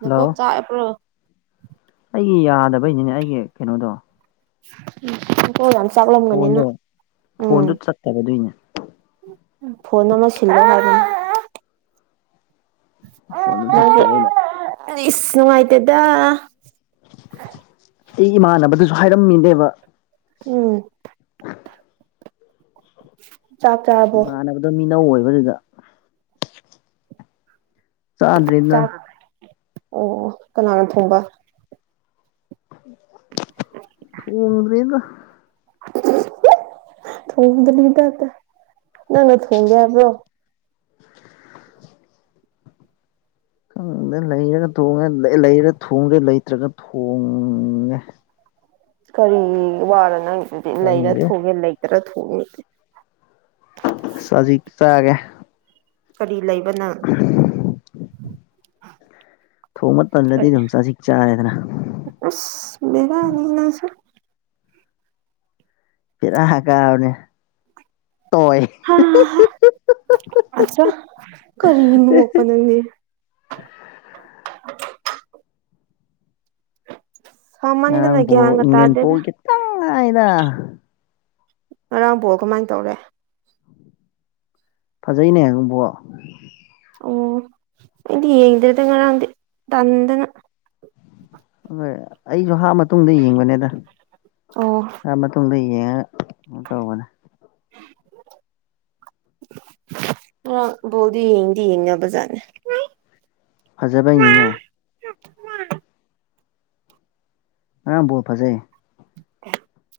ꯅ ꯍꯜꯂꯣ ꯀꯣꯛ ꯆꯥꯛꯑꯕ꯭ꯔꯣ ꯑꯩꯒꯤ ꯌꯥꯗꯕꯩꯅꯤꯅꯦ ꯑꯩꯒꯤ ꯀꯩꯅꯣꯗꯣ ꯅꯀꯣꯛ ꯌꯥꯝ ꯐꯣꯟꯗꯣ ꯆꯥꯛꯂꯝꯒꯅꯤꯅ ꯎꯝ ꯐꯣꯟꯗꯣ ꯆꯠꯇꯕꯗꯨꯏꯅꯦ ꯐꯣꯟꯗꯣ ꯂꯣꯏꯁꯤꯜꯂꯣ ꯍꯥꯏꯕꯅꯦ ꯐꯣꯟꯗꯣ ꯆꯠꯇꯕꯩꯅꯦ ꯅꯪꯒꯤ ꯏꯁ ꯅꯨꯡꯉꯥꯏꯇꯦꯗ ꯑꯩ ꯏꯃꯥꯟꯅꯕꯗꯨꯁꯨ ꯍꯥꯏꯔꯝꯃꯤꯅꯦꯕ ꯎꯝ ꯆꯥꯛ ꯆꯥ ꯏꯃꯥꯟꯅꯕꯗꯣ ꯃꯤꯅꯧ ꯑꯣꯏꯕꯗꯨꯗ ꯆꯥꯗ꯭ꯔꯤꯗ ꯆꯥꯛ ꯑꯣ ꯑꯣ ꯀꯅꯥꯅ ꯊꯣꯡꯕ ꯊꯣꯡꯗ꯭ꯔꯤꯗ ꯊꯣꯡꯒꯅꯤꯗꯗ ꯅꯪꯅ ꯊꯣꯡꯒꯦ ꯍꯥꯏꯕ꯭ꯔꯣ ꯈꯪꯗꯦ ꯂꯩꯔꯒ ꯊꯣꯡꯉꯦ ꯂꯩꯔ ꯊꯣꯡꯒꯦ ꯂꯩꯇ꯭ꯔꯒ ꯊꯣꯡꯉꯦ ꯀꯔꯤ ꯋꯥꯔ ꯅꯪꯒꯤꯗꯨꯗꯤ ꯂꯩꯔ ꯈꯪꯗꯦ ꯊꯣꯡꯉꯦ ꯂꯩꯇ꯭ꯔꯥ ꯊꯣꯡꯉꯦ ꯁꯖꯤꯛ ꯆꯥꯒꯦ ꯀꯔꯤ ꯂꯩꯕꯅꯪ ꯊꯣꯡꯃ ꯇꯜꯂꯗꯤ ꯑꯗꯨꯝ ꯆꯥꯖꯛ ꯆꯥꯔꯦꯗꯅ ꯑꯁ ꯕꯦꯔꯥꯅꯤ ꯅꯪꯁꯨ ꯕꯦꯔꯥꯍ ꯀꯥꯕꯅꯦ ꯇꯣꯏ ꯍꯥ ꯍꯥ ꯑꯆꯥ ꯀꯔꯤ ꯅꯣꯄꯟꯅꯪꯗꯤ ꯁꯥꯃꯟꯗꯅ ꯉꯔꯥꯡ ꯕꯣ ꯒ꯭ꯌꯥꯟꯒ ꯏꯪꯂꯦꯟ ꯇꯥꯗꯦꯗ ꯄꯣꯒꯦ ꯈꯤꯇꯪ ꯉꯥꯏꯗ ꯉꯔꯥꯡꯕꯣꯜ ꯀꯃꯥꯏꯅ ꯇꯧꯔꯦ ꯐꯖꯩꯅꯦꯕꯣ ꯑꯣ ꯑꯩꯗꯤ ꯌꯦꯡꯗꯦꯗ ꯉꯔꯥꯡꯗꯤ ꯇꯟꯗꯅ ꯎꯪꯉꯩ ꯑꯩꯖꯨ ꯍꯥꯞ ꯃꯇꯨꯡꯗ ꯌꯦꯡꯕꯅꯦꯗ ꯑꯣ ꯍꯥꯞ ꯃꯇꯨꯡ ꯇꯨꯡꯗ ꯌꯦꯡꯉꯒ ꯇꯧꯕꯅꯦ ꯉꯔꯥꯡ ꯕꯣꯜꯗꯤ ꯌꯦꯡꯗꯤ ꯌꯦꯡꯅꯕꯖꯥꯠꯅꯦ ꯐꯖꯕꯩꯅꯤꯅꯦ ꯉꯔꯥꯡ ꯕꯣꯜ ꯐꯖꯩ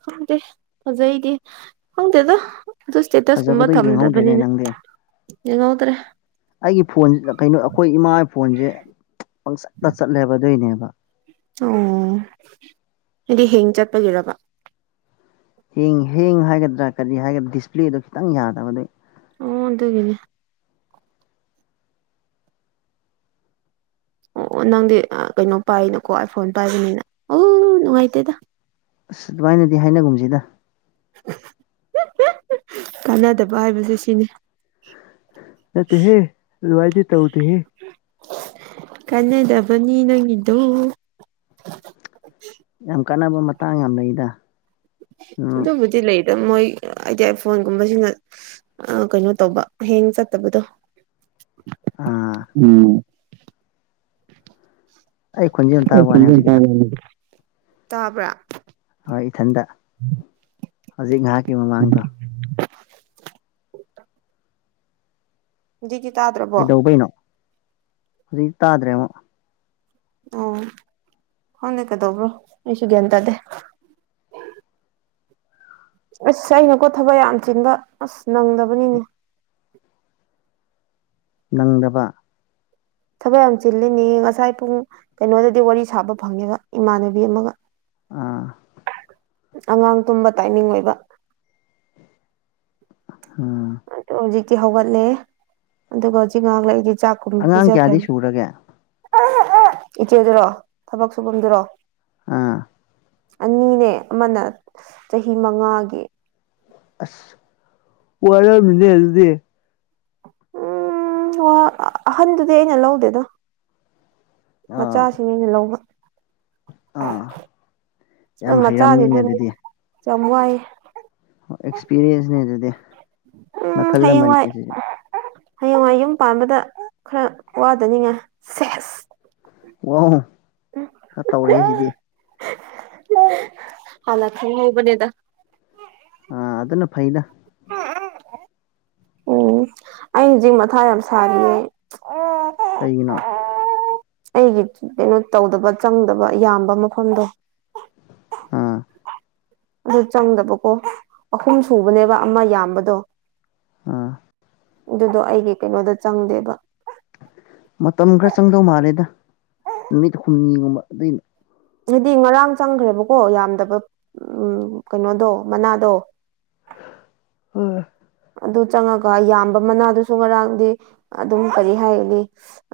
ꯈꯪꯗꯦ ꯐꯖꯩꯗꯤ ꯈꯪꯗꯦꯗ ꯑꯗꯨ ꯏꯁꯇꯦꯇꯁ ꯀꯨꯝꯕ ꯐꯖꯕꯗꯣ ꯌꯦꯡꯍꯧꯗ꯭ꯔꯦꯅꯦ ꯊꯝꯗꯕꯅꯤꯅ ꯅꯪꯗꯤ ꯌꯦꯡꯍꯧꯗ꯭ꯔꯦ ꯑꯩꯒꯤ ꯐꯣꯟ ꯀꯩꯅꯣ ꯑꯩꯈꯣꯏ ꯏꯃꯥꯒꯤ ꯐꯣꯟꯖꯦ ꯄꯪꯆꯠꯇ ꯆꯠꯂꯦꯕ ꯑꯗꯨꯏꯅꯦꯕ ꯑꯣ ꯍꯥꯏꯗꯤ ꯍꯦꯡ ꯆꯠꯄꯒꯤꯔꯕ ꯍꯦꯡ ꯍꯦꯡ ꯍꯥꯏꯒꯗ꯭ꯔꯥ ꯀꯔꯤ ꯍꯥꯏꯒꯗ꯭ꯔꯥ ꯗꯤꯁꯄ꯭ꯂꯦꯗꯣ ꯈꯤꯇꯪ ꯌꯥꯗꯕ ꯑꯗꯨꯏ ꯑꯣ ꯑꯗꯨꯒꯤꯅꯦ ꯑꯣ ꯑꯣ ꯅꯪꯗꯤ ꯀꯩꯅꯣ ꯄꯥꯏꯅꯀꯣ ꯑꯥꯏ ꯐꯣꯟ ꯄꯥꯏꯕꯅꯤꯅ ꯑꯣ ꯅꯨꯡꯉꯥꯏꯇꯦꯗ ꯑꯁ ꯑꯗꯨꯃꯥꯏꯅꯗꯤ ꯍꯥꯏꯅꯒꯨꯝꯖꯤꯗ [unintelligible] ꯀꯥꯟꯅꯗꯕ ꯍꯥꯏꯕꯖꯦ ꯁꯤꯅꯤ ꯅꯠꯇꯦ ꯍꯦ ꯂꯋꯥꯏꯗꯤ ꯇꯧꯗꯤꯍꯦ ꯀꯟꯅꯗꯕꯅꯤ ꯅꯪꯗꯨ ꯌꯥꯝ ꯀꯥꯟꯅꯕ ꯃꯇꯥꯡ ꯌꯥꯝ ꯂꯩꯗ ꯎꯝ ꯑꯗꯨꯕꯨꯗꯤ ꯂꯩꯗ ꯃꯣꯏ ꯍꯥꯏꯗꯤ ꯑꯥꯏ ꯐꯣꯟꯒꯨꯝꯕꯁꯤꯅ ꯑ ꯀꯩꯅꯣ ꯇꯧꯕ ꯍꯌꯦꯡ ꯆꯠꯇꯕꯗꯣ ꯑꯥ ꯎꯝ ꯑꯩ ꯈꯣꯟꯖꯦꯜ ꯇꯥꯕ ꯋꯥꯅꯦ ꯍꯧꯖꯤꯛꯀꯤꯗꯣ ꯇꯥꯕ꯭ꯔꯥ ꯍꯣꯏ ꯏꯊꯟꯗ ꯍꯧꯖꯤꯛ ꯉꯥꯏꯍꯥꯛꯀꯤ ꯃꯃꯥꯡꯗꯣ ꯗꯤ ꯇꯥꯗ꯭ꯔꯣ ꯀꯩꯗꯧꯕꯩꯅꯣ ꯍꯧꯖꯤꯛ ꯇꯥꯗ꯭ꯔꯦ ꯑꯃꯛ ꯑꯣ ꯍꯅꯦ ꯀꯗꯧꯕ꯭ꯔꯣ ꯑꯩꯁꯨ ꯒ꯭ꯌꯥꯟ ꯇꯥꯗꯦ ꯑꯁ ꯑꯩꯅꯀꯣ ꯊꯕꯛ ꯌꯥꯝ ꯆꯤꯟꯕ ꯑꯁ ꯅꯪꯗꯕꯅꯤꯅꯦ ꯅꯪꯗꯕ ꯊꯕꯛ ꯌꯥꯝ ꯆꯤꯜꯂꯤꯅꯦ ꯉꯁꯥꯏ ꯄꯨꯡ ꯀꯩꯅꯣꯗꯗꯤ ꯋꯥꯔꯤ ꯁꯥꯕ ꯐꯪꯉꯦꯕ ꯏꯃꯥꯟꯅꯕꯤ ꯑꯃꯒ ꯑꯥ ꯑꯉꯥꯡ ꯇꯨꯝꯕ ꯇꯥꯏꯃꯤꯡ ꯑꯣꯏꯕ ꯑꯝ ꯑꯗ ꯍꯧꯖꯤꯛꯇꯤ ꯍꯧꯒꯠꯂꯦ ꯑꯗꯨꯒ ꯍꯧꯖꯤꯛ ꯉꯍꯂꯛ ꯑꯩꯗꯤ ꯆꯥꯛꯀꯨꯝꯕ ꯑꯉꯥꯡ ꯀꯌꯥꯗꯤ ꯄꯤꯖꯈ꯭ꯔꯅꯤ ꯁꯨꯔꯒꯦ ꯏꯆꯦꯗꯨꯔꯣ ꯊꯕꯛ ꯁꯨꯐꯝꯗꯨꯔꯣ ꯑꯥ ꯑꯅꯤꯅꯦ ꯑꯃꯅ ꯆꯍꯤ ꯃꯉꯥꯒꯤ ꯑꯁ ꯋꯥꯔꯝꯅꯦ ꯑꯗꯨꯗꯤ ꯎꯝ ꯑꯍꯟꯗꯨꯗꯤ ꯑꯩꯅ ꯂꯧꯗꯦꯗꯣ ꯑꯥ ꯃꯆꯥꯁꯤꯡ ꯑꯩꯅ ꯂꯧꯕ ꯑꯥ ꯑ ꯌꯥꯝ ꯍꯩꯔꯝꯅꯤꯅꯦ ꯃꯆꯥꯗꯤꯗꯨꯅꯦ ꯑꯗꯨꯗꯤ ꯌꯥꯝ ꯋꯥꯏꯑꯦ ꯑꯦꯛꯁꯄꯤꯔꯤꯌꯦꯟꯁꯅꯦꯗꯤ ꯎꯝ ꯍꯌꯦꯡ ꯋꯥꯥꯏ ꯍꯌꯦꯡꯋꯥ ꯌꯨꯝ ꯄꯥꯟꯕꯗ ꯈꯔ ꯋꯥꯗꯅꯤꯡꯉꯥꯏ ꯁꯦꯁ ꯋꯥ ꯈꯔ ꯇꯧꯔꯦ ꯁꯤꯗꯤ ꯍꯂ ꯊ ꯍꯕꯅꯦꯗ ꯑ ꯑꯗꯨꯅ ꯐꯩꯗ [unintelligible] ꯎꯝ ꯑꯩ ꯍꯧꯖꯤꯛ ꯃꯊꯥ ꯌꯥꯝ ꯁꯥꯔꯤꯌꯦ ꯀꯩꯒꯤꯅꯣ ꯑꯩꯒꯤ ꯀꯩꯅꯣ ꯇꯧꯗꯕ ꯆꯪꯗꯕ ꯌꯥꯝꯕ ꯃꯐꯝꯗꯣ ꯑꯥ ꯑꯗꯨ ꯆꯪꯗꯕꯀꯣ ꯑꯍꯨꯝ ꯁꯨꯕꯅꯦꯕ ꯑꯃ ꯌꯥꯝꯕꯗꯣ ꯑꯥ ꯑꯗꯨꯗꯣ ꯑꯩꯒꯤ ꯀꯩꯅꯣꯗ ꯆꯪꯗꯦꯕ ꯃꯇꯝ ꯈꯔ ꯆꯪꯗꯧ ꯃꯥꯜꯂꯦꯗ ꯅꯨꯃꯤꯠ ꯍꯨꯝꯅꯤꯒꯨꯝꯕ ꯑꯗꯨꯏꯅ ꯍꯥꯏꯗꯤ ꯉꯔꯥꯡ ꯆꯪꯈ꯭ꯔꯦꯕꯀꯣ ꯌꯥꯝꯗꯕ ꯎꯝ ꯀꯩꯅꯣꯗꯣ ꯃꯅꯥꯗꯣ ꯍꯣꯏ ꯑꯗꯨ ꯆꯪꯉꯒ ꯌꯥꯝꯕ ꯃꯅꯥꯗꯨꯁꯨ ꯉꯔꯥꯡꯗꯤ ꯑꯗꯨꯝ ꯀꯔꯤ ꯍꯥꯏꯅꯤ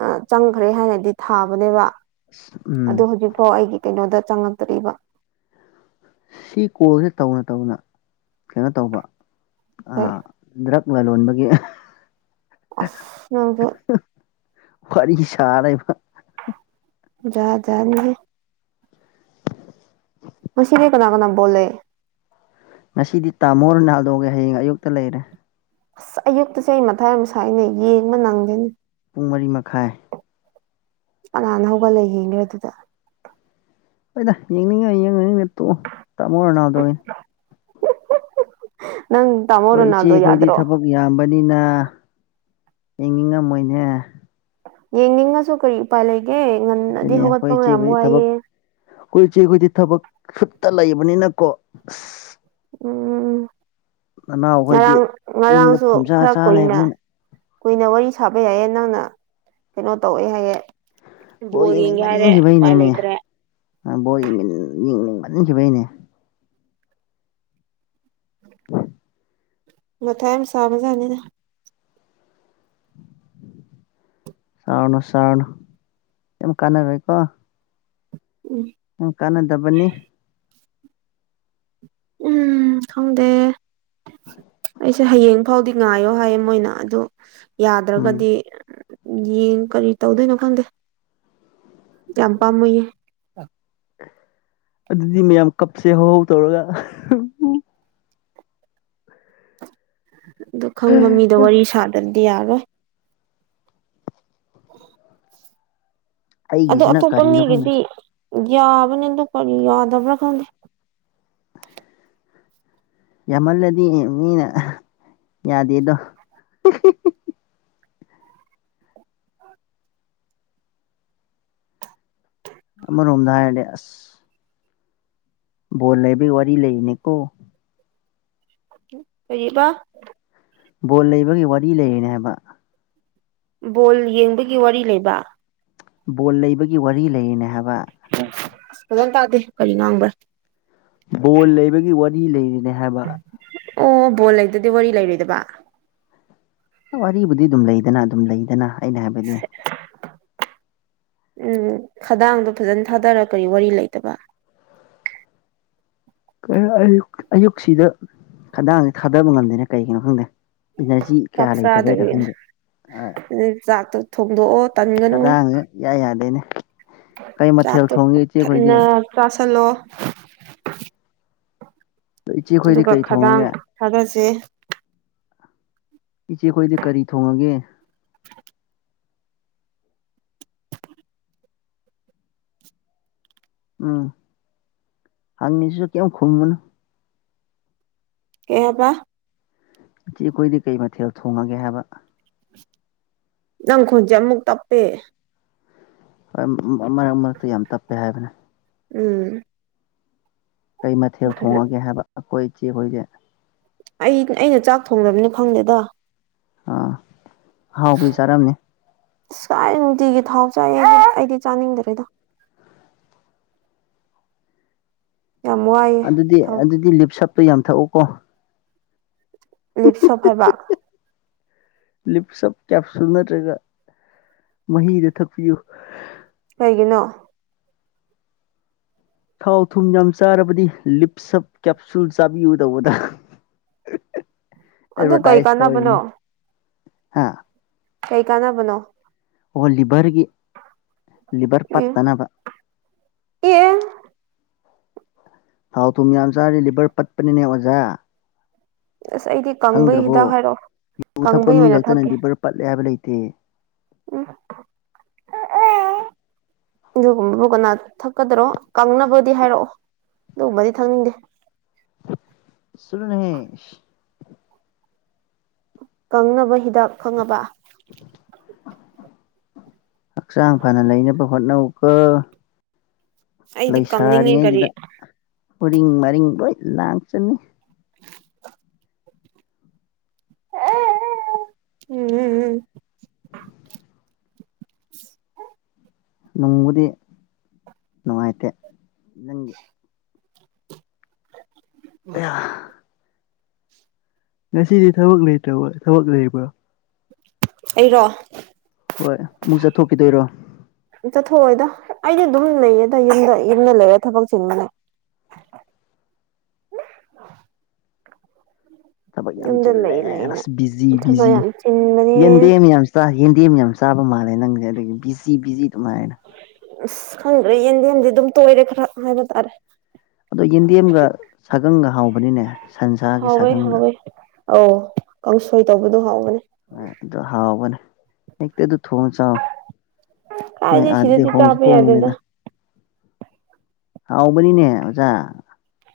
ꯑ ꯆꯪꯈ꯭ꯔꯦ ꯍꯥꯏꯅꯗꯤ ꯊꯥꯕꯅꯦꯕ ꯎꯝ ꯑꯗꯨ ꯍꯧꯖꯤꯛ ꯐꯥꯎ ꯑꯩꯒꯤ ꯀꯩꯅꯣꯗ ꯆꯪꯉꯛꯇꯣꯔꯤꯕ ꯁꯤ ꯀꯣꯜꯁꯦ ꯇꯧꯅ ꯇꯧꯅ ꯀꯩꯅꯣ ꯇꯧꯕ ꯑꯩꯈꯣꯏ ꯗ꯭ꯔꯛ ꯂꯂꯣꯟꯕꯒꯤ ꯑꯁ ꯅꯪꯁꯨ ꯐꯔꯤꯒꯤ ꯁꯅ ꯌꯥ ꯌꯥ ꯅꯦ ꯎ ꯃꯁꯤꯔꯦ ꯀꯅꯥ ꯀꯅꯥꯣꯦ ꯉꯁꯤꯗꯤ ꯇꯥꯃꯣ ꯅꯥꯜꯗꯣꯒꯦ ꯍꯌꯦꯡ ꯑꯌꯨꯛꯇ ꯂꯩꯔꯦ ꯑꯁ ꯑꯌꯨꯛꯇꯁꯦ ꯑꯩ ꯃꯊꯥꯏ ꯑꯃꯨ ꯁꯥꯏꯅꯦ ꯌꯦꯡꯕ ꯅꯪꯗꯦꯅꯦ ꯄꯨꯡ ꯃꯔꯤ ꯃꯈꯥꯏ ꯀꯅꯥꯥꯟꯅ ꯍꯧꯒꯠꯂ ꯌꯦꯡꯒꯦ ꯑꯗꯨꯗ ꯍꯣꯏꯗ ꯌꯦꯡꯅꯤꯡꯉꯥꯏ ꯌꯦꯡꯉꯅꯤꯅꯦ ꯇꯣꯛꯑꯣ ꯇꯥꯃꯣ ꯅꯥꯗꯣꯅꯦ ꯅꯪ ꯇꯥꯃꯣ ꯍꯣꯏ ꯏꯆꯦ ꯔꯣꯅꯥꯜꯗꯣ ꯑꯩꯈꯣꯏꯗꯤ ꯌꯥꯗ꯭ꯔꯣ ꯊꯕꯛ ꯌꯥꯝꯕꯅꯤꯅ ꯌꯦꯡꯅꯤꯡꯉꯝꯃꯣꯏꯅꯦ ꯌꯦꯡꯅꯤꯡꯉꯁꯨ ꯀꯔꯤ ꯎꯄꯥꯏ ꯂꯩꯒꯦ ꯉꯟꯅꯗꯤ ꯑꯗꯨꯅꯦ ꯍꯧꯒꯠꯄ ꯃꯌꯥꯝ ꯋꯥꯏꯑꯦ ꯑꯩꯈꯣꯏꯁꯦ ꯑꯩꯈꯣꯏꯗꯤ ꯊꯕꯛ ꯁꯨꯠꯇ ꯂꯩꯕꯅꯤꯅꯀꯣ ꯑꯁ ꯎꯝ ꯅꯅꯥꯎꯈꯣꯏꯗꯤ ꯉꯔꯥꯡ ꯌꯨꯝꯗ ꯉꯔꯥꯡꯁꯨ ꯐꯝꯖꯥ ꯈꯔ ꯆꯥ ꯀꯨꯏꯅ ꯂꯩꯕꯅꯤꯅ ꯀꯨꯏꯅ ꯋꯥꯔꯤ ꯁꯥꯕ ꯌꯥꯏꯌꯦ ꯅꯪꯅ ꯀꯩꯅꯣ ꯇꯧꯑꯦ ꯍꯥꯏꯌꯦ ꯕꯣꯜ ꯗ ꯌꯦ ꯍꯥꯏ ꯎꯄꯥꯏ ꯂꯩ ꯌꯦꯡꯅꯤꯡꯃꯟꯈꯤꯕꯩꯅꯦꯃꯤ ꯂꯩꯇ꯭ꯔꯦ ꯕꯣꯜ ꯌꯦꯡ ꯌꯦꯡꯅꯤꯡꯕꯟꯈꯤꯕꯒꯤꯅꯦ ꯎꯝ ꯃꯊꯥꯏ ꯌꯥꯝ ꯁꯥꯕꯖꯥꯅꯤꯅ ꯁꯔꯅꯣ ꯁꯥꯔꯅꯣ ꯌꯥꯝꯃ ꯀꯥꯟꯅꯒꯣꯏ ꯀꯣ ꯎꯝ ꯎꯪ ꯀꯥꯟꯗꯕꯅꯤ ꯎꯝ ꯈꯪꯗꯦ ꯑꯩꯁꯦ ꯍꯌꯦꯡ ꯐꯥꯎꯗꯤ ꯉꯥꯏꯌꯣ ꯍꯥꯏꯌꯦ ꯃꯣꯏꯅ ꯑꯗꯨ ꯎꯝ ꯌꯥꯗ꯭ꯔꯒꯗꯤ ꯌꯦꯡ ꯀꯔꯤ ꯇꯧꯗꯣꯏꯅꯣ ꯈꯪꯗꯦ ꯌꯥꯝ ꯄꯥꯝꯃꯌꯦ ꯑꯗꯨꯗꯤ ꯃꯌꯥꯝ ꯀꯞꯁꯦ ꯍꯧꯍꯥꯎ ꯇꯧꯔꯒ ꯎ ꯎ ꯑꯗꯨ ꯈꯪꯕ ꯃꯤꯗꯣ ꯋꯥꯔꯤ ꯁꯥꯗ꯭ꯔꯗꯤ ꯌꯥꯒꯣꯏ ꯑ ꯑꯗꯨ ꯑꯩꯒꯤꯁꯤꯅ ꯑꯇꯣꯞꯄ ꯀꯔꯤꯅꯣ ꯈꯪꯗꯦ ꯃꯤꯒꯤꯗꯤ ꯌꯥꯕꯅꯤ ꯑꯗꯨ ꯀꯔꯤ ꯌꯥꯗꯕ꯭ꯔꯥ ꯈꯪꯗꯦ ꯌꯥꯝꯃꯜꯂꯗꯤ ꯃꯤꯅ ꯌꯥꯗꯦꯗꯣ ꯑꯃꯔꯣꯝꯗ ꯍꯥꯏꯔꯗꯤ ꯑꯁ ꯕꯣꯜ ꯂꯩꯕꯒꯤ ꯋꯥꯔꯤ ꯂꯩꯅꯦꯀꯣ ꯀꯕ ꯕꯣꯜ ꯂꯩꯕꯒꯤ ꯋꯥꯔꯤ ꯂꯩꯔꯤꯅꯦ ꯍꯥꯏꯕ ꯕꯣꯜ ꯌꯦꯡꯕꯒꯤ ꯋꯥꯔꯤ ꯂꯩꯕ ꯕꯣꯜ ꯂꯩꯕꯒꯤ ꯋꯥꯔꯤ ꯂꯩꯔꯤꯅꯦ ꯍꯥꯏꯕ ꯑ ꯐꯖꯅ ꯇꯥꯗꯦ ꯀꯔꯤ ꯉꯥꯡꯕꯔ ꯕꯜ ꯂꯩꯕꯒꯤ ꯋꯥꯔꯤ ꯂꯩꯔꯤꯅꯦ ꯍꯥꯏꯕ ꯑꯣ ꯕꯣꯜ ꯂꯩꯇꯗꯤ ꯋꯥꯔꯤ ꯂꯩꯔꯣꯏꯗꯕ ꯋꯥꯔꯤꯕꯨꯗꯤ ꯑꯗꯨꯝ ꯂꯩꯗꯅ ꯑꯗꯨꯝ ꯂꯩꯗꯅ ꯑꯩꯅ ꯍꯥꯏꯕꯗꯤ ꯎꯝ ꯈꯗꯥꯡꯗꯣ ꯐꯖꯅ ꯊꯥꯗꯔꯒ ꯀꯔꯤ ꯋꯥꯔꯤ ꯂꯩꯇꯕ ꯑꯌꯨꯛꯁꯤꯗ ꯈꯟꯗꯥꯡꯁꯦ ꯊꯥꯗꯕ ꯉꯝꯗꯦꯅ ꯀꯩꯒꯤꯅꯣ ꯈꯪꯗꯦ ꯏꯅꯔꯖꯤ ꯀꯌꯥ ꯂꯩꯇꯕꯦꯗ ꯈꯪꯗꯦ ꯑꯗꯨ ꯆꯥꯛꯇꯣ ꯊꯣꯡꯗꯣꯛꯑꯣ ꯇꯟꯒꯅꯨ ꯌꯥꯏ ꯌꯥꯗꯣꯏꯅꯦ ꯆꯥ ꯊꯅ ꯆꯥꯥꯁꯜꯂꯣ ꯏꯆꯦꯈꯣꯏꯗꯤ ꯑꯗꯨꯒ ꯀꯩ ꯈꯗꯥꯡ ꯊꯣꯡꯉꯒꯦ ꯊꯥꯗꯁꯦ ꯏꯆꯦꯈꯣꯏꯗꯤ ꯀꯔꯤ ꯊꯣꯡꯉꯒꯦ ꯎꯝ ꯍꯪ ꯃꯤꯁꯨꯁꯨ ꯀꯩꯦꯝ ꯈꯨꯝꯅ ꯀꯕ ꯆ ꯑꯩꯈꯣꯏꯗꯤ ꯀꯩ ꯃꯊꯦꯜ ꯊꯣꯡꯉꯒꯦ ꯍꯥꯏꯕ ꯅꯪꯈꯣꯟꯁꯦ ꯑꯃꯨꯛ ꯇꯞꯄꯦ ꯍꯣꯏ ꯃꯔꯛ ꯃꯔꯛꯇ ꯌꯥꯝ ꯇꯞꯄꯦ ꯍꯥꯏꯕꯅꯦ ꯎꯝ ꯀꯩ ꯃꯊꯦꯜ ꯊꯣꯡꯉꯒꯦ ꯍꯥꯏꯕ ꯑꯩꯈꯣꯏ ꯏꯆꯦꯈꯣꯏꯁꯦ ꯑꯩ ꯑꯩꯅ ꯆꯥꯛ ꯊꯣꯡꯗꯕꯅꯤꯅ ꯈꯪꯗꯦꯗ ꯑꯥ ꯍꯥꯎꯕꯤ ꯆꯥꯔꯝꯅꯤ ꯆꯥꯏ ꯅꯨꯡꯇꯤꯒꯤ ꯊꯥꯎ ꯆꯥꯏꯌꯦ ꯑꯩꯗꯤ ꯆꯥꯅꯤꯡꯗ꯭ꯔꯦꯗ ꯌꯥꯝ ꯋꯥꯏꯑꯦ ꯑꯗꯨꯗꯤ ꯊꯥꯎ ꯑꯗꯨꯗꯤ ꯂꯤꯞ ꯁꯞꯇꯣ ꯌꯥꯝ ꯊꯛꯎꯀꯣ ꯂꯤꯞꯁꯞ ꯍꯥꯏꯕ ꯂꯤꯞꯁꯞ ꯀꯦꯞꯁꯨꯜ ꯅꯠꯇ꯭ꯔꯒ ꯃꯍꯤꯗ ꯊꯛꯄꯤꯌꯨ ꯀꯩꯒꯤꯅꯣ ꯊꯥꯎ ꯊꯨꯝ ꯌꯥꯝ ꯆꯥꯔꯕꯗꯤ ꯂꯤꯞ ꯁꯞ ꯀꯦꯞꯁꯨꯜ ꯆꯥꯕꯤꯌꯨ ꯇꯧꯕꯗ ꯑꯗꯨ ꯀꯩ ꯑꯦꯕꯇꯏꯁꯇ ꯑꯣꯏ ꯅꯤ ꯀꯥꯟꯅꯕꯅꯣ ꯍꯥ ꯀꯩ ꯀꯥꯟꯅꯅꯕꯅꯣ ꯑꯣ ꯂꯤꯚꯔꯒꯤ ꯂꯤꯚꯔ ꯑꯦ ꯄꯠꯇꯅꯕ ꯑꯦ ꯊꯥꯎ ꯊꯨꯝ ꯌꯥꯝ ꯆꯥꯔꯤ ꯂꯤꯚꯔ ꯄꯠꯄꯅꯤꯅꯦ ꯑꯣꯖꯥ ꯑꯁ ꯑꯩꯗꯤ ꯀꯪꯕꯒꯤ ꯈꯪꯗ꯭ꯔꯕꯣ ꯍꯤꯗꯥꯛ ꯍꯥꯏꯔꯛꯑꯣ ꯌꯨ ꯊꯛꯄ ꯀꯪꯕꯒꯤ ꯃꯤ ꯑꯣꯏꯅ ꯈꯛꯇꯅ ꯊꯛꯀꯦ ꯂꯤꯚꯔ ꯄꯠꯂꯦ ꯍꯥꯏꯕ ꯂꯩꯇꯦ ꯎꯝ [unintelligible] [inaudible] ꯑꯗꯨꯒꯨꯝꯕꯕꯨ ꯀꯅꯥ ꯊꯛꯀꯗꯔꯣ ꯀꯪꯅꯕꯗꯤ ꯍꯥꯏꯔꯛꯑꯣ ꯑꯗꯨꯒꯨꯝꯕꯗꯤ ꯊꯛꯅꯤꯡꯗꯦ ꯆꯂꯨꯅꯦꯍꯦ ꯀꯪꯅꯕ ꯍꯤꯗꯥꯛ ꯈꯪꯉꯕ ꯍꯛꯆꯥꯡ ꯐꯅ ꯂꯩꯅꯕ ꯍꯣꯠꯅꯧꯀꯣ ꯑꯩꯗꯤ ꯀꯪꯅꯤꯡꯉꯦ ꯀꯔꯤ ꯂꯩꯁꯥꯔꯤꯉꯩꯗꯨꯗ ꯎꯔꯤꯡ ꯃꯔꯤꯡ ꯂꯣꯏ ꯂꯥꯛ ꯆꯅꯤ [inaudible] [unintelligible] ꯎꯝ ꯎꯝ ꯎꯝ ꯅꯨꯡꯕꯨꯗꯤ ꯅꯨꯡꯉꯥꯏꯇꯦ ꯅꯪꯒꯤ ꯑ ꯉꯁꯤꯗꯤ ꯊꯕꯛ ꯅꯩꯇꯕ ꯊꯕꯛ ꯂꯩꯕ꯭ꯔꯥ ꯑꯩꯔꯣ ꯍꯣꯏ ꯑꯃꯨꯛ ꯆꯠꯊꯣꯛꯈꯤꯗꯣꯏꯔꯣ ꯆꯠꯊꯣꯛꯑꯣꯏꯗ ꯑꯩꯗꯤ ꯑꯗꯨꯝ ꯂꯩꯌꯦꯗ ꯌꯨꯝꯗ ꯌꯨꯝꯗ ꯂꯩꯔꯦ ꯊꯕꯛ ꯆꯤꯟꯕꯅꯦ ꯊꯕꯛ ꯌꯥꯝ ꯌꯨꯝꯗ ꯆꯜꯂꯦ ꯂꯩ ꯂꯩꯅ ꯑꯁ ꯕꯤꯖꯤ ꯊꯕꯛ ꯕꯤꯖꯤ ꯌꯥꯝ ꯆꯤꯟꯕꯅꯦ ꯌꯦꯟꯗꯦ ꯃꯌꯥꯝ ꯆ ꯌꯦꯟꯗꯦꯝ ꯌꯥꯝ ꯆꯥꯕ ꯃꯥꯜꯂꯦ ꯅꯪꯁꯦ ꯑꯗꯒꯤ ꯕꯤꯖꯤ ꯕꯤꯖꯤ ꯑꯗꯨꯃꯥꯏꯅ ꯑꯁ ꯈꯪꯗ꯭ꯔꯦ ꯌꯦꯟꯗꯦꯝꯗꯤ ꯑꯗꯨꯝ ꯇꯣꯏꯔꯦ ꯈꯔ ꯍꯥꯏꯕ ꯇꯥꯔꯦ ꯑꯗꯣ ꯌꯦꯟꯗꯦꯝꯒ ꯁꯥꯒꯪꯒ ꯍꯥꯎꯕꯅꯤꯅꯦ ꯁꯟꯁꯥꯒꯤ ꯍꯥꯎꯋꯦ ꯁꯥꯒꯪꯒ ꯍꯥꯎꯋꯦ ꯑ ꯀꯥꯡꯁꯣꯏ ꯇꯧꯕꯗꯣ ꯍꯥꯎꯒꯅꯤ ꯑꯗꯨ ꯍꯥꯎꯕꯅꯦ ꯍꯦꯛꯇ ꯑꯗꯨ ꯊꯣꯉ ꯆꯥꯎ ꯅ ꯀꯥꯏꯗꯩ ꯑꯗꯤ ꯁꯤꯗꯗꯤ ꯍꯣꯡꯁꯨ ꯆꯥꯕ ꯌꯥꯗꯦꯗ ꯍꯣꯡꯕꯅꯦꯗ ꯍꯥꯎꯕꯅꯤꯅꯦ ꯑꯣꯖꯥ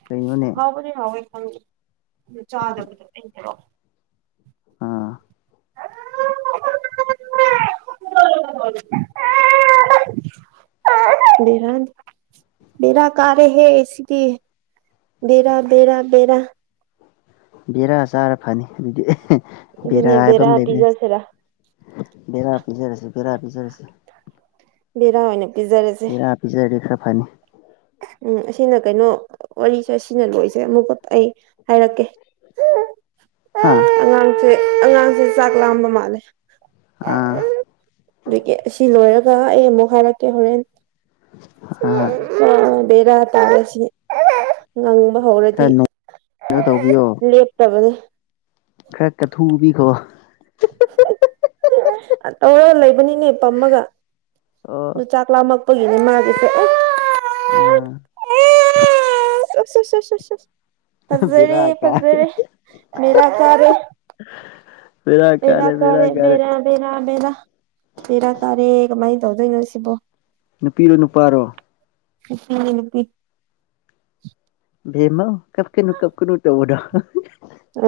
ꯀꯩꯅꯣꯅꯦ ꯍꯥꯎꯕꯅꯦ ꯍꯥꯎꯋꯦ ꯈꯪ ꯆꯥꯗꯕꯗꯣ ꯂꯩꯗꯔꯛꯑꯣ ꯑꯥ [unintelligible] [unintelligible] ꯕꯦꯔ ꯀꯔꯦꯍꯦ ꯁꯤꯗꯤ ꯕꯦꯔꯥ ꯕꯦꯔꯥ ꯕꯦꯔꯥ ꯕꯦꯔꯥ ꯆꯥꯔ ꯐꯅꯤ ꯑꯗꯨꯗꯤ ꯕꯦꯔꯥ ꯑꯗꯨꯅꯦ ꯍꯥꯏꯕ ꯑꯃ ꯂꯩꯕꯅꯦ ꯄꯤꯖꯁꯤꯔꯥ ꯕꯦꯔꯥ ꯄꯤꯖꯔꯁꯦ ꯕꯦꯔꯥ ꯄꯤꯖꯔꯁꯦ ꯕꯦꯔꯥ ꯑꯣꯏꯅ ꯄꯤꯖꯥ ꯔꯁꯦ ꯕꯦꯔꯥ ꯄꯤꯖꯔꯗꯤ ꯈꯔ ꯐꯅꯤ ꯎꯝ ꯑꯁꯤꯅ ꯀꯩꯅꯣ ꯋꯥꯔꯤꯁꯦ ꯁꯤꯅ ꯂꯣꯏꯁꯦ ꯑꯃꯨꯛꯀ ꯑꯩ ꯍꯥꯏꯔꯛꯀꯦ ꯍꯥꯥ ꯑꯉꯥꯡꯁꯦ ꯑꯉꯥꯡꯁꯦ ꯆꯥꯛ ꯂꯥꯝꯕ ꯃꯥꯜꯂꯦ ꯑꯥ ꯑꯗꯒꯤ ꯑꯁꯤ ꯂꯣꯏꯔꯒ ꯑꯩ ꯑꯃꯨꯛ ꯍꯥꯏꯔꯛꯀꯦ ꯍꯣꯔꯦꯟ ꯍꯥ ꯈꯪꯗꯦꯗ ꯇꯧꯔꯤꯁꯤ ꯉꯪꯕ ꯈꯔ ꯍꯧꯔꯗꯤ ꯅꯣꯡꯩꯅꯣ ꯇꯧꯕꯤꯌꯣ ꯂꯦꯞꯇꯕꯩ ꯈꯔ ꯀꯊꯨꯕꯤꯒꯣ ꯇꯧꯔ ꯂꯩꯕꯅꯤꯅꯦ ꯄꯝꯃꯒ ꯑꯣ ꯑꯗꯨ ꯆꯥꯛ ꯂꯥꯝꯃꯛꯄꯒꯤꯅꯤꯅ ꯃꯥꯒꯤꯁꯦ ꯎꯝ ꯎꯝ ꯁꯤ ꯁꯤ ꯁꯤ ꯐꯖꯔꯦ ꯕꯤꯔꯥ ꯀꯥꯏ ꯐꯖꯔꯦ ꯕꯦꯔ ꯀꯥꯔꯦ ꯕꯦꯔꯥ ꯀꯔꯦ ꯕꯦꯔꯥ ꯕꯦꯔꯥ ꯕꯦꯔꯥ ꯕꯦꯔꯥ ꯇꯥꯔꯦ ꯀꯃꯥꯏ ꯇꯧꯗꯣꯏꯅꯣ ꯁꯤꯕꯨ ꯅꯨꯄꯤꯔꯣ ꯅꯨꯄꯥꯔꯣ ꯅꯨꯄꯤꯅꯦ ꯅꯨꯄꯤ [inaudible] ꯚꯦꯝꯃꯧ ꯀꯐꯀꯥꯅꯨ ꯀꯐꯀꯥꯅꯨ ꯇꯧꯕꯗꯣ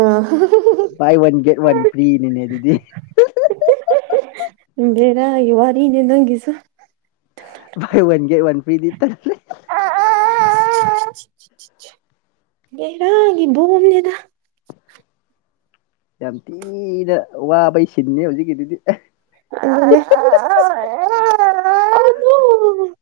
ꯑ ꯕꯥꯏ ꯋꯥꯟ ꯒꯦꯠ ꯋꯥꯟ ꯐ꯭ꯔꯤꯅꯤꯅꯦ ꯑꯗꯨꯗꯤ ꯕꯦꯔꯥꯒꯤ ꯋꯥꯔꯤꯅꯦ ꯅꯪꯒꯤꯁꯤ ꯕꯥꯢ ꯋꯥꯟ ꯒꯦꯠ ꯋꯥꯟ ꯐꯔꯤꯗꯤ ꯇꯜꯂꯦ ꯑꯁ ꯕꯦꯔꯥꯒꯤ ꯗꯣꯟꯅꯤꯗ ꯌꯥꯝ ꯊꯤꯅ ꯋꯥꯕꯩ ꯁꯤꯟꯅꯤ ꯍꯧꯖꯤꯛꯀꯤꯗꯨꯗꯤ [unintelligible] [inaudible]